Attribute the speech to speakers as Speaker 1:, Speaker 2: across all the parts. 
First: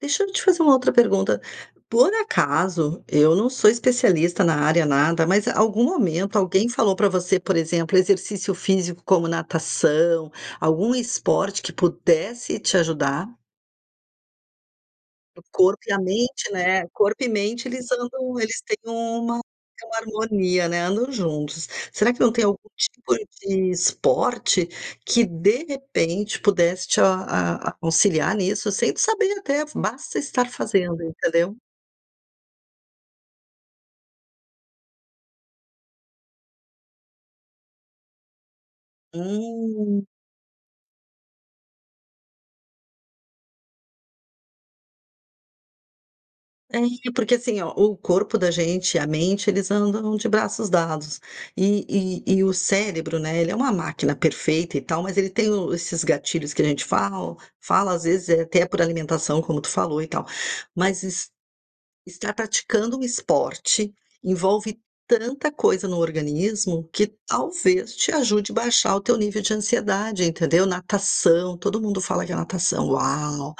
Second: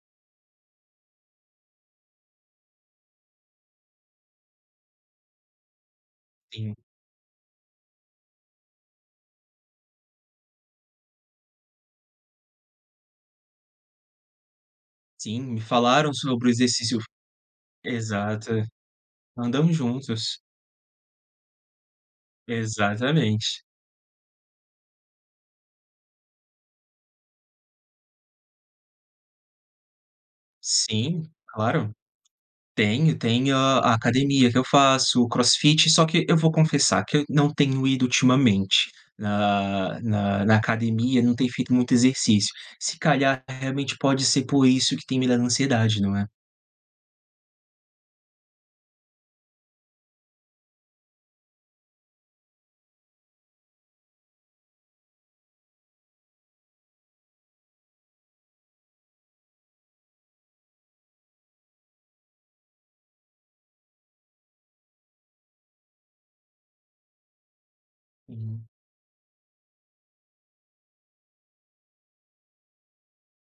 Speaker 1: Deixa eu te fazer uma outra pergunta: Por acaso, eu não sou especialista na área nada, mas algum momento alguém
Speaker 2: Sim.
Speaker 1: falou pra você, por exemplo, exercício físico como natação, algum esporte que pudesse te ajudar?
Speaker 2: Sim,
Speaker 1: O
Speaker 2: me
Speaker 1: corpo e a
Speaker 2: falaram sobre o
Speaker 1: mente, né,
Speaker 2: exercício fi
Speaker 1: corpo e mente eles andam,
Speaker 2: exato,
Speaker 1: eles têm uma
Speaker 2: andam juntos.
Speaker 1: harmonia, né, andam juntos. Será que não tem algum tipo
Speaker 2: Exatamente.
Speaker 1: de esporte, que de repente pudesse te a a auxiliar nisso, sem saber até, basta estar fazendo,
Speaker 2: Sim,
Speaker 1: entendeu?
Speaker 2: claro. Tenho, tenho a academia que eu faço, o crossfit só que, eu vou confessar que eu não tenho ido ultimamente na
Speaker 1: Hum.
Speaker 2: na na academia, não tenho feito muito exercício, se calhar, realmente pode ser por isso que tem me dado ansiedade, não é?
Speaker 1: É, e porque assim ó, o corpo da gente, a mente, eles andam de braços dados e e e o cérebro, né, ele é uma máquina perfeita e tal, mas ele tem o esses gatilhos que a gente fala, fala às vezes até por alimentação como tu falou e tal, mas es estar praticando um esporte, envolve tanta coisa no organismo que talvez te ajude a
Speaker 2: Hum.
Speaker 1: baixar o teu nível de ansiedade, entendeu? Natação, todo mundo fala que a natação, "uau!",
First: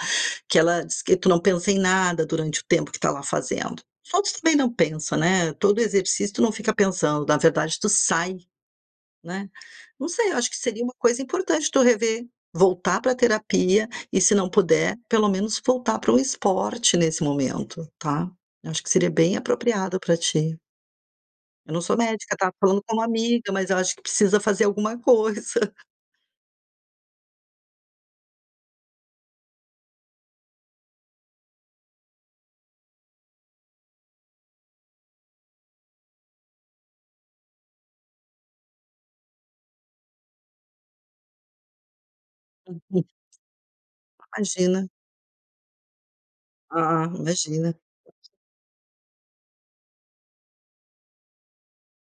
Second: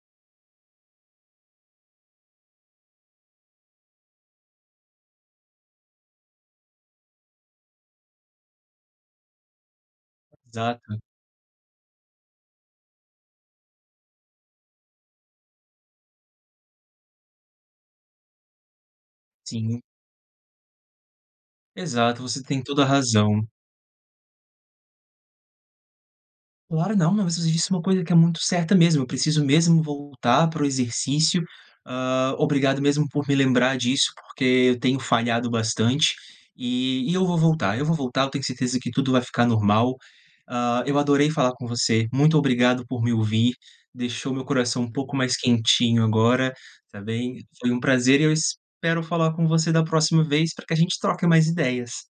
Speaker 1: que ela diz que tu não pensa em nada durante o tempo que está lá fazendo. Outros também não pensam, né. Todo exercício tu não fica pensando, na verdade tu sai, né. Não sei, acho que seria uma
Speaker 2: Exato.
Speaker 1: coisa importante tu rever, voltar pra terapia e se não puder, pelo menos voltar para um esporte nesse momento, tá? Acho que seria bem
Speaker 2: Sim
Speaker 1: apropriado para ti. Eu não sou
Speaker 2: Exato,
Speaker 1: médica,
Speaker 2: você
Speaker 1: tá?
Speaker 2: tem
Speaker 1: Falando
Speaker 2: toda a
Speaker 1: como
Speaker 2: razão.
Speaker 1: amiga, mas eu acho que precisa fazer alguma coisa.
Speaker 2: Claro não, mas você disse uma coisa que é muito certa mesmo, eu preciso mesmo voltar para o exercício, hã, obrigado mesmo por me lembrar disso, porque eu tenho falhado bastante, e e eu vou voltar eu vou voltar, eu tenho certeza que tudo vai ficar normal, hã, eu adorei falar com você, muito obrigado por
Speaker 1: Uhum.
Speaker 2: me ouvir, deixou meu coração
Speaker 1: Imagina.
Speaker 2: um pouco mais quentinho agora, está
Speaker 1: Ah,
Speaker 2: bem?
Speaker 1: imagina.
Speaker 2: Foi um prazer, e eu espero falar com você da próxima vez, para que a gente troque mais ideias.